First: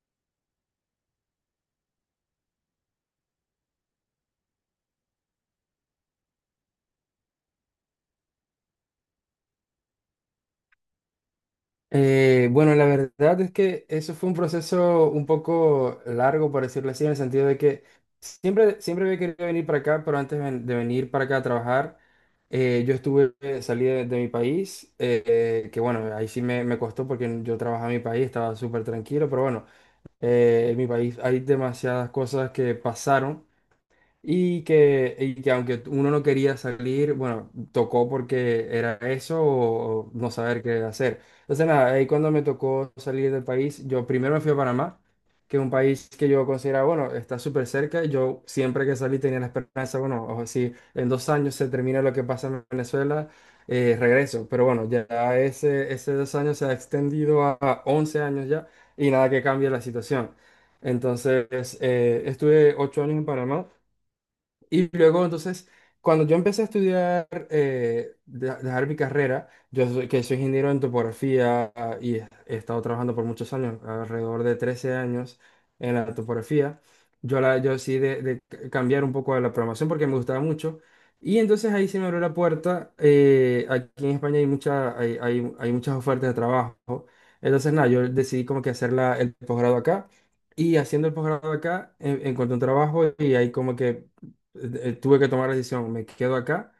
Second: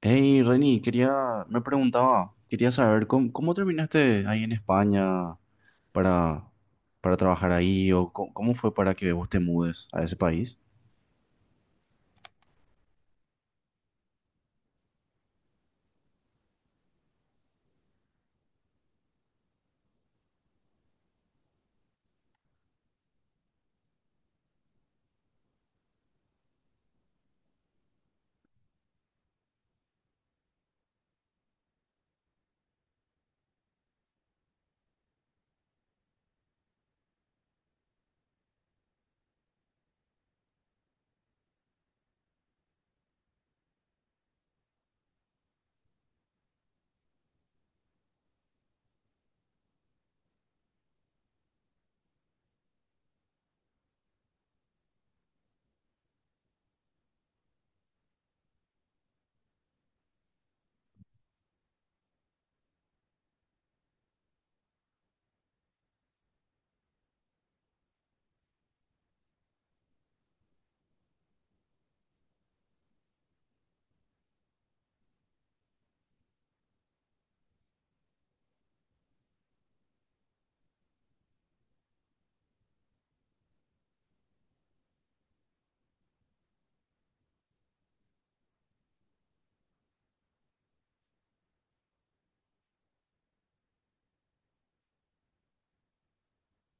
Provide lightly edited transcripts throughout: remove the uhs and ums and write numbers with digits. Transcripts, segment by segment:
Hey, Reni, me preguntaba, quería saber cómo terminaste ahí en España para, para trabajar ahí o cómo fue para que vos te mudes a ese país. Bueno, la verdad es que eso fue un proceso un poco largo, por decirlo así, en el sentido de que siempre había querido venir para acá, pero antes de venir para acá a trabajar, yo estuve, salí de mi país, que bueno, ahí sí me costó porque yo trabajaba en mi país, estaba súper tranquilo, pero bueno, en mi país hay demasiadas cosas que pasaron y que aunque uno no quería salir, bueno, tocó porque era eso o no saber qué hacer. Entonces, nada, ahí cuando me tocó salir del país, yo primero me fui a Panamá, que es un país que yo consideraba, bueno, está súper cerca. Yo siempre que salí tenía la esperanza, bueno, o si en 2 años se termina lo que pasa en Venezuela, regreso. Pero bueno, ya ese dos años se ha extendido a 11 años ya y nada que cambie la situación. Entonces, estuve 8 años en Panamá. Y luego, entonces, cuando yo empecé a estudiar, dejar mi carrera, que soy ingeniero en topografía, ah, y he estado trabajando por muchos años, alrededor de 13 años en la topografía, yo decidí cambiar un poco de la programación porque me gustaba mucho. Y entonces ahí se me abrió la puerta. Aquí en España hay muchas ofertas de trabajo. Entonces, nada, yo decidí como que hacer el posgrado acá. Y haciendo el posgrado acá, encontré un trabajo y ahí como que tuve que tomar la decisión, me quedo acá.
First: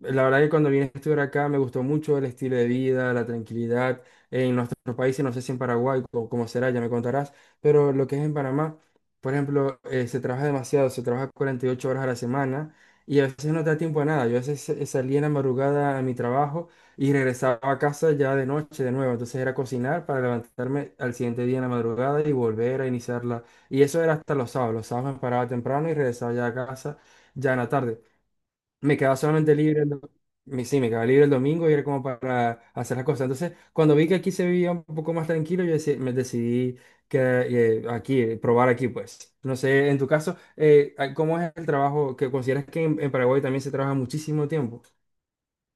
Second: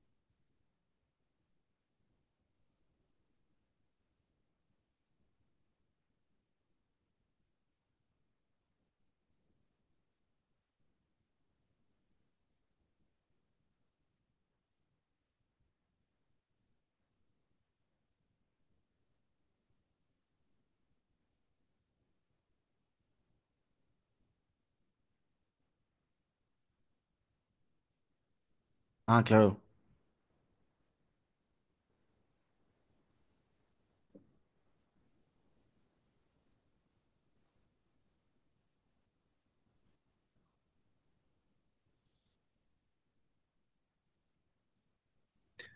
La verdad que cuando vine a estudiar acá me gustó mucho el estilo de vida, la tranquilidad. En nuestros países, no sé si en Paraguay o cómo será, ya me contarás, pero lo que es en Panamá, por ejemplo, se trabaja demasiado, se trabaja 48 horas a la semana y a veces no te da tiempo a nada. Yo a veces salía en la madrugada a mi trabajo y regresaba a casa ya de noche de nuevo. Entonces era cocinar para levantarme al siguiente día en la madrugada y volver a iniciarla. Y eso era hasta los sábados. Los sábados me paraba temprano y regresaba ya a casa ya en la tarde, me quedaba Ah, solamente claro. libre sí, me quedaba libre el domingo y era como para hacer las cosas. Entonces, cuando vi que aquí se vivía un poco más tranquilo, me decidí que probar aquí, pues. No sé, en tu caso, ¿cómo es el trabajo que consideras que en Paraguay también se trabaja muchísimo tiempo?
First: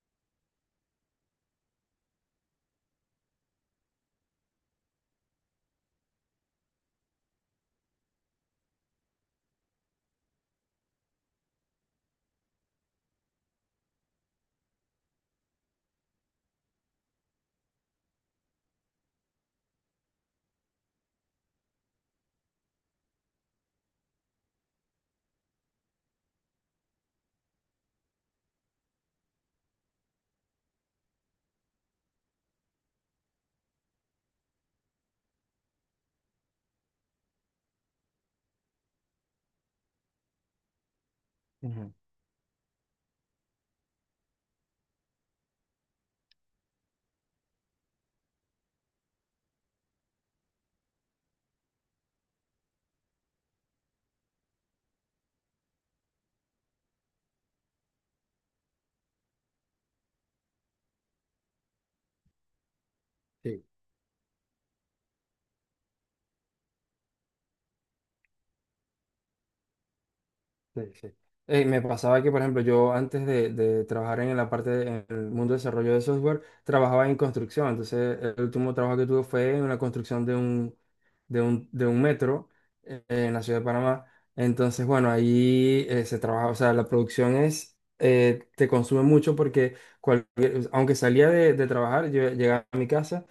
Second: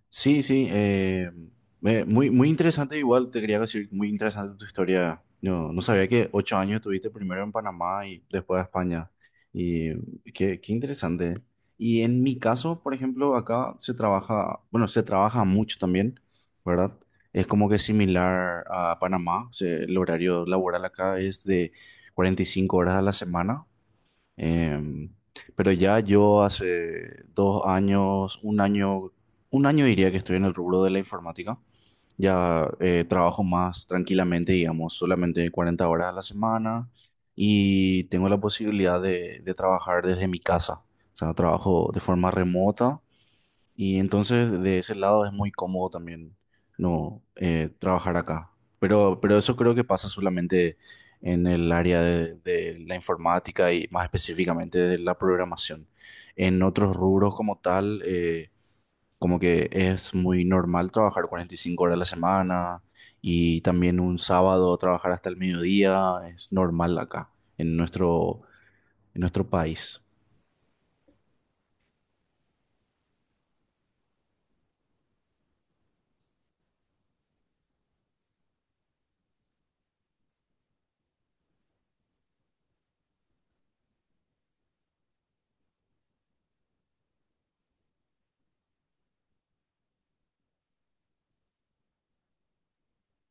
Sí, sí, muy, muy interesante igual, te quería decir, muy interesante tu historia. No, no sabía que ocho años estuviste primero en Panamá y después a España. Y qué interesante. Y en mi caso, por ejemplo, acá se trabaja, bueno, se trabaja mucho también, ¿verdad? Es como que similar a Panamá, o sea, el horario laboral acá es de 45 horas a la semana. Em, pero ya yo hace un año diría que estoy en el rubro de la informática. Ya trabajo más tranquilamente, digamos, solamente 40 horas a la semana y tengo la posibilidad de trabajar desde mi casa. O sea, trabajo Ujú. de forma remota y entonces de ese lado es muy cómodo también no trabajar acá. Pero eso creo que pasa solamente en el área de la informática y más específicamente de la programación. En otros rubros como tal, como que es muy normal trabajar 45 horas a la semana y también un sábado trabajar hasta el mediodía, es normal acá en en nuestro país. Sí, sí. Me pasaba que, por ejemplo, yo antes de trabajar en en el mundo de desarrollo de software, trabajaba en construcción. Entonces, el último trabajo que tuve fue en una construcción de un metro en la ciudad de Panamá. Entonces, bueno, ahí se trabaja, o sea, la producción es, te consume mucho porque cualquier- aunque salía de trabajar, yo llegaba a mi casa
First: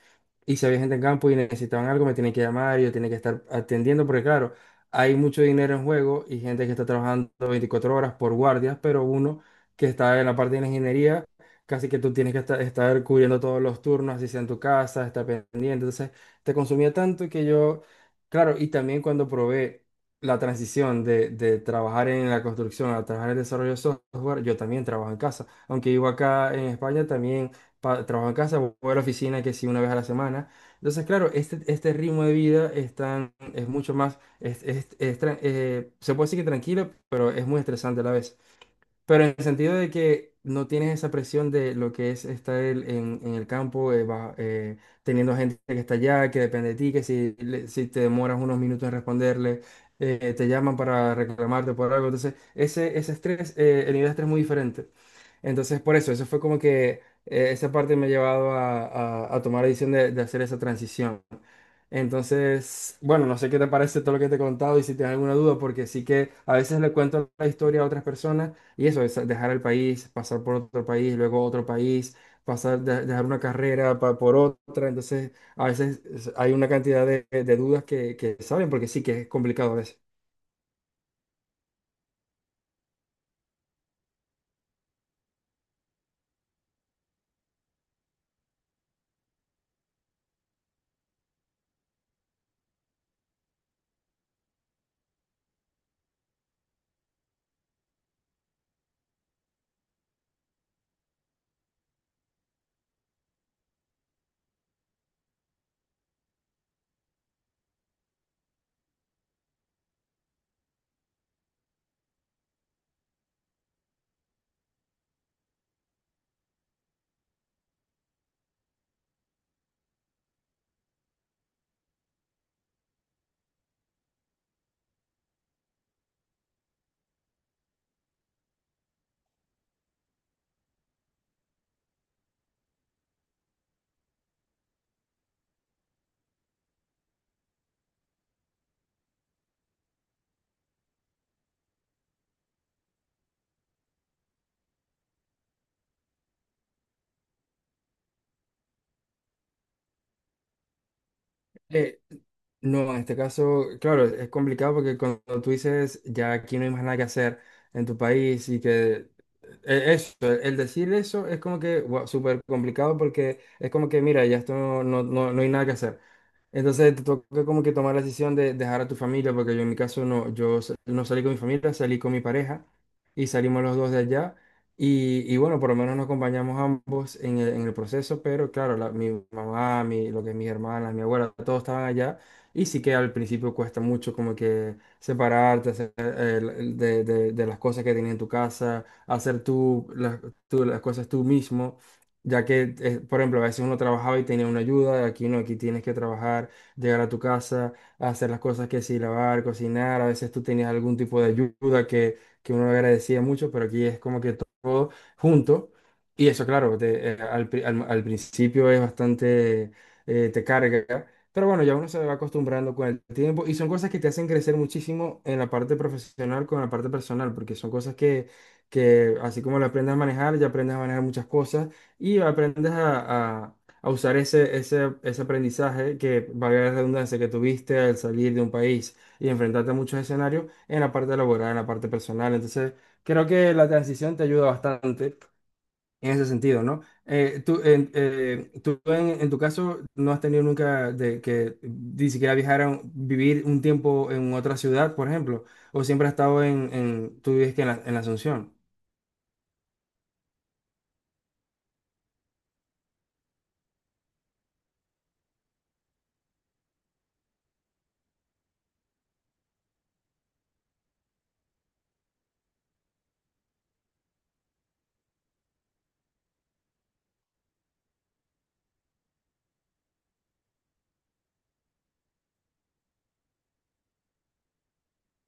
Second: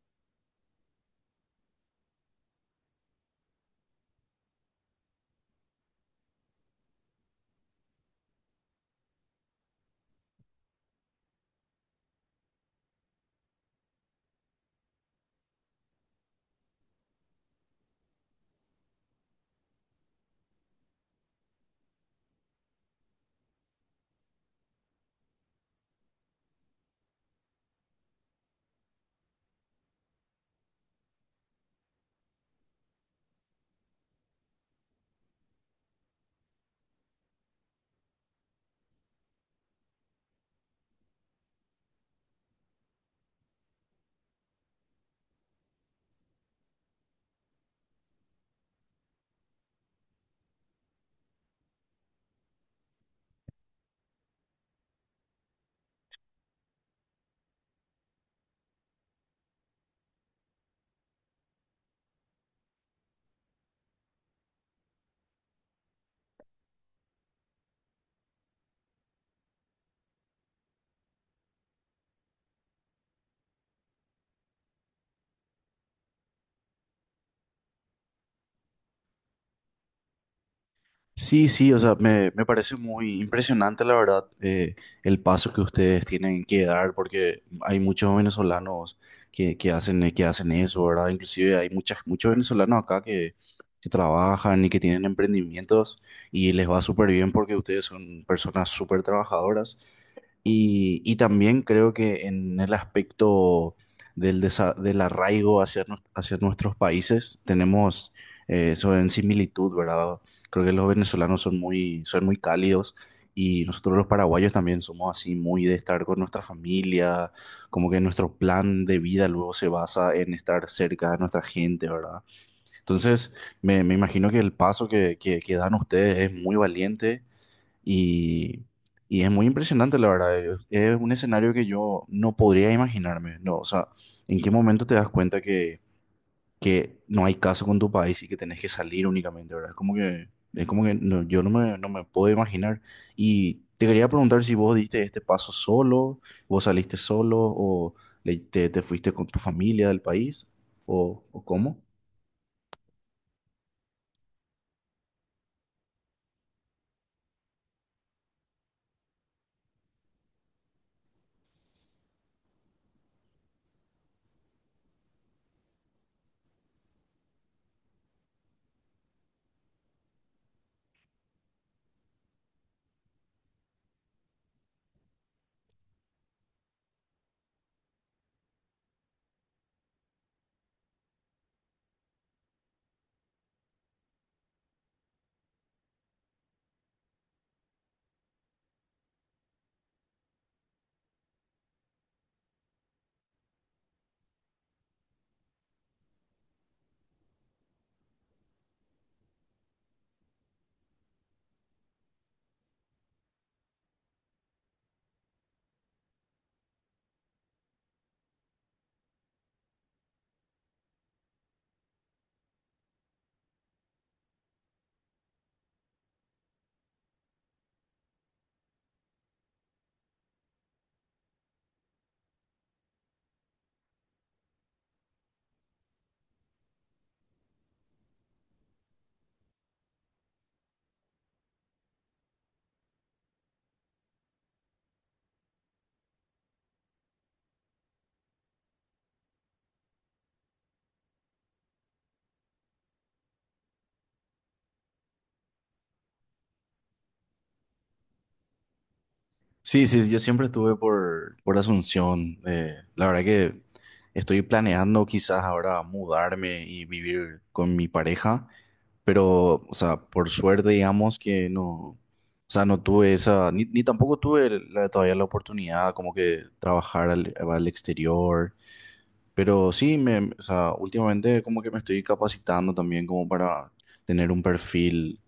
y si había gente en campo y necesitaban algo, me tienen que llamar y yo tenía que estar atendiendo, porque claro, hay mucho dinero en juego y gente que está trabajando 24 horas por guardias, pero uno que está en la parte de la ingeniería, casi que tú tienes que estar cubriendo todos los turnos, así sea en tu casa, estar pendiente. Entonces, te consumía tanto que yo, claro, y también cuando probé la transición de trabajar en la construcción a trabajar en el desarrollo de software, yo también trabajo en casa. Aunque vivo acá en España, también trabajo en casa, voy a la oficina que sí una vez a la semana. Entonces, claro, este ritmo de vida es mucho más se puede decir que tranquilo, pero es muy estresante a la vez. Pero en el sentido de que no tienes esa presión de lo que es estar en el campo, teniendo gente que está allá, que depende de ti, que si te demoras unos minutos en responderle, te llaman para reclamarte por algo. Entonces, ese estrés, el nivel de estrés es muy diferente. Entonces, por eso, eso fue como que esa parte me ha llevado a tomar la decisión de hacer esa transición. Entonces, bueno, no sé qué te parece todo lo que te he contado y si tienes alguna duda, porque sí que a veces le cuento la historia a otras personas y eso, es dejar el país, pasar por otro país, luego otro país, pasar, dejar una carrera por otra. Entonces, a veces es- hay una cantidad de dudas que saben, porque sí que es complicado a veces. Sí, sí, o sea, me parece muy impresionante, la verdad, el paso que ustedes tienen que dar, porque hay muchos venezolanos que hacen eso, ¿verdad? Inclusive hay muchas, muchos venezolanos acá que trabajan y que tienen emprendimientos y les va súper bien porque ustedes son personas súper trabajadoras. Y también creo que en el aspecto del arraigo hacia nuestros países, tenemos eso en similitud, ¿verdad? Creo que los venezolanos son muy cálidos y nosotros los paraguayos también somos así muy de estar con nuestra familia, como que nuestro plan de vida luego se basa en estar cerca de nuestra gente, ¿verdad? Entonces, me imagino que el paso que dan ustedes es muy valiente y, y es muy impresionante, la verdad. Es un escenario que yo no podría imaginarme, ¿no? O sea, ¿en qué momento te das cuenta que no hay caso con tu país y que tenés que salir únicamente, ¿verdad? Es como que yo no no me puedo imaginar. Y te quería preguntar si vos diste este paso solo, vos saliste solo o te fuiste con tu familia del país o cómo. Eh, no, en este caso, claro, es complicado porque cuando tú dices ya aquí no hay más nada que hacer en tu país y que eso, el decir eso es como que wow, súper complicado porque es como que mira, ya esto no, no, no hay nada que hacer. Entonces te toca como que tomar la decisión de dejar a tu familia, porque yo en mi caso no, no salí con mi familia, salí con mi pareja y salimos los dos de allá. Y bueno, por lo menos nos acompañamos ambos en en el proceso, pero claro, mi mamá, mi, lo que es mis hermanas, mi abuela, todos estaban allá. Y sí que al principio cuesta mucho como que separarte hacer, de las cosas que tienes en tu casa, hacer tú las cosas tú mismo. Ya que, por ejemplo, a veces uno trabajaba y tenía una ayuda, aquí no, aquí tienes que trabajar, llegar a tu casa, hacer las cosas que sí, lavar, cocinar, a veces tú tenías algún tipo de ayuda que uno agradecía mucho, pero aquí es como que todo junto. Y eso, claro, al principio es bastante, te carga, pero bueno, ya uno se va acostumbrando con el tiempo y son cosas que te hacen crecer muchísimo en la parte profesional con la parte personal, porque son cosas que así como lo aprendes a manejar, ya aprendes a manejar muchas cosas y aprendes a usar ese aprendizaje que, valga la redundancia, que tuviste al salir de un país y enfrentarte a muchos escenarios en la parte laboral, en la parte personal. Entonces, creo que la transición te ayuda bastante en ese sentido, ¿no? En tu caso no has tenido nunca de que ni siquiera vivir un tiempo en otra ciudad, por ejemplo, o siempre has estado en tú vives que en la Asunción. Sí, sí, sí, yo siempre estuve por Asunción. La verdad que estoy planeando quizás ahora mudarme y vivir con mi pareja, pero, o sea, por suerte digamos que no, o sea, no tuve esa, ni tampoco tuve todavía la oportunidad como que trabajar al exterior, pero sí, o sea, últimamente como que me estoy capacitando también como para tener un perfil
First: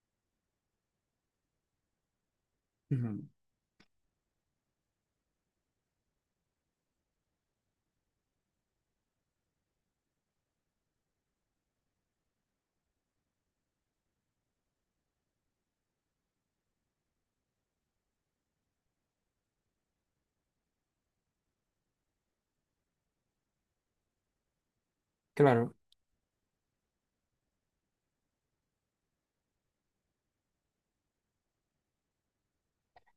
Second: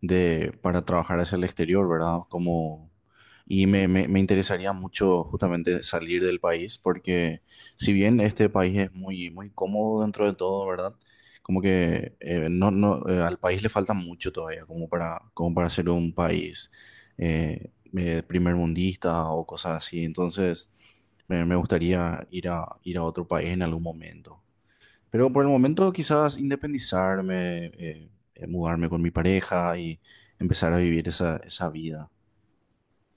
para trabajar hacia el exterior, ¿verdad? Como, Ujú. y me interesaría mucho justamente salir del país, porque si bien este país es muy, muy cómodo dentro de todo, ¿verdad? Como que no, no, al país le falta mucho todavía, como para, como para ser un país primermundista o cosas así. Entonces, me gustaría ir ir a otro país en algún momento. Pero por el Claro. momento quizás independizarme, mudarme con mi pareja y empezar a vivir esa, esa vida.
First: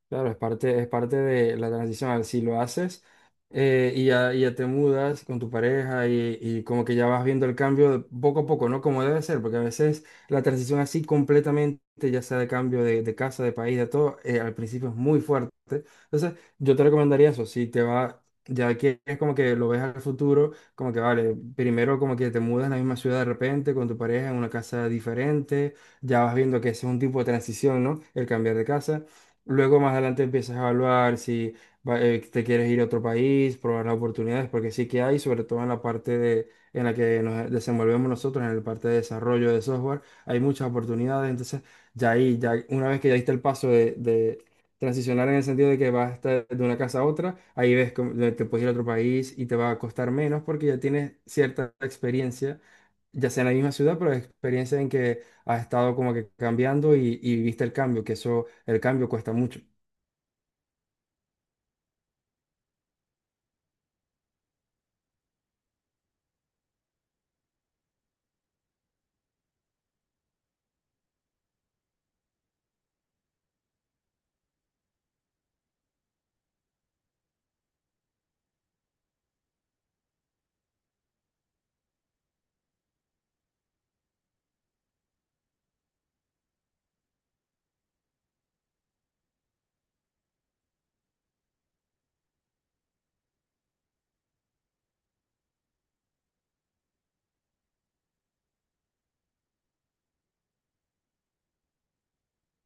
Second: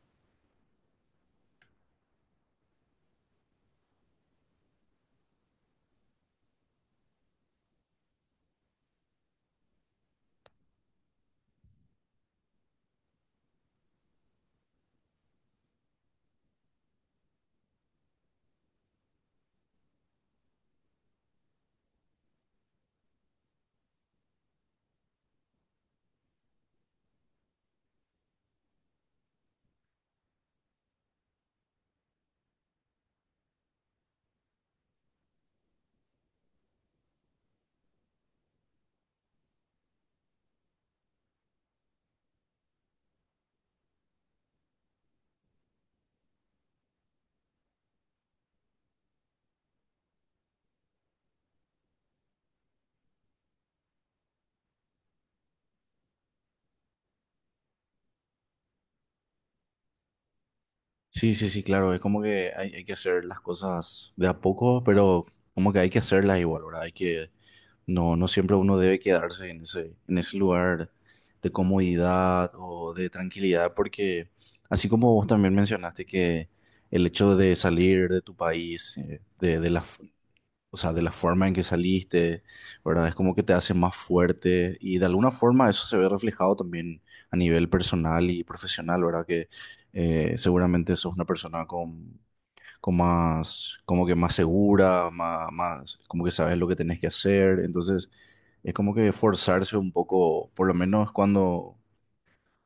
Claro, es parte de la transición. A ver, si lo haces, y ya te mudas con tu pareja y como que ya vas viendo el cambio de poco a poco, ¿no? Como debe ser, porque a veces la transición así completamente, ya sea de cambio de casa, de país, de todo, al principio es muy fuerte. Entonces, yo te recomendaría eso. Si te va, ya que es como que lo ves al futuro, como que vale, primero como que te mudas en la misma ciudad de repente con tu pareja en una casa diferente, ya vas viendo que ese es un tipo de transición, ¿no? El cambiar de casa. Luego más adelante empiezas a evaluar si te quieres ir a otro país, probar las oportunidades, porque sí que hay, sobre todo en la parte de, en la que nos desenvolvemos nosotros, en la parte de desarrollo de software, hay muchas oportunidades. Entonces, ya ahí, ya una vez que ya diste el paso de transicionar en el sentido de que vas a estar de una casa a otra, ahí ves cómo- te puedes ir a otro país y te va a costar menos porque ya tienes cierta experiencia ya sea en la misma ciudad, pero experiencia en que has estado como que cambiando y viste el cambio, que eso, el cambio cuesta mucho. Sí, sí, sí, claro, es como que hay que hacer las cosas de a poco, pero como que hay que hacerlas igual, ¿verdad? Hay que, no, no siempre uno debe quedarse en ese lugar de comodidad o de tranquilidad, porque así como vos también mencionaste que el hecho de salir de tu país, de la, o sea, de la forma en que saliste, ¿verdad? Es como que te hace más fuerte y de alguna forma eso se ve reflejado también a nivel personal y profesional, ¿verdad? Que seguramente sos una persona con más, como que más segura, más, más, como que sabes lo que tenés que hacer, entonces es como que forzarse un poco, por lo menos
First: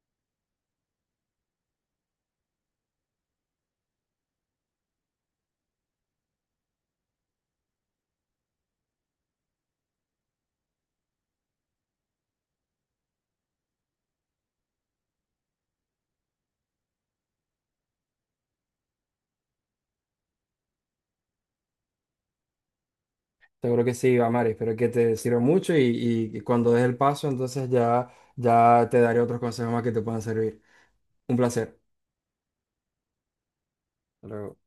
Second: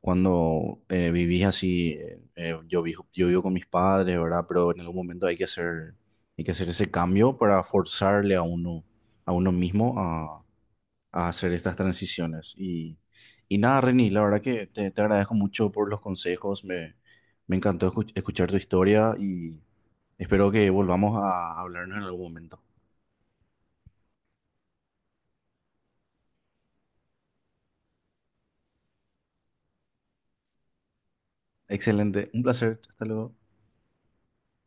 cuando vivís así, yo vivo con mis padres, ¿verdad? Pero en algún momento hay que hacer ese cambio para forzarle a uno mismo a hacer estas transiciones. Y nada, Reni, la verdad que te agradezco mucho por los consejos, me encantó escuchar tu historia y espero que volvamos a hablarnos en algún momento. Seguro que sí, Amari, espero que te sirva mucho y, y cuando des el paso, entonces ya, ya te daré otros consejos más que te puedan servir. Un placer. Excelente, un placer, hasta luego. Hasta luego.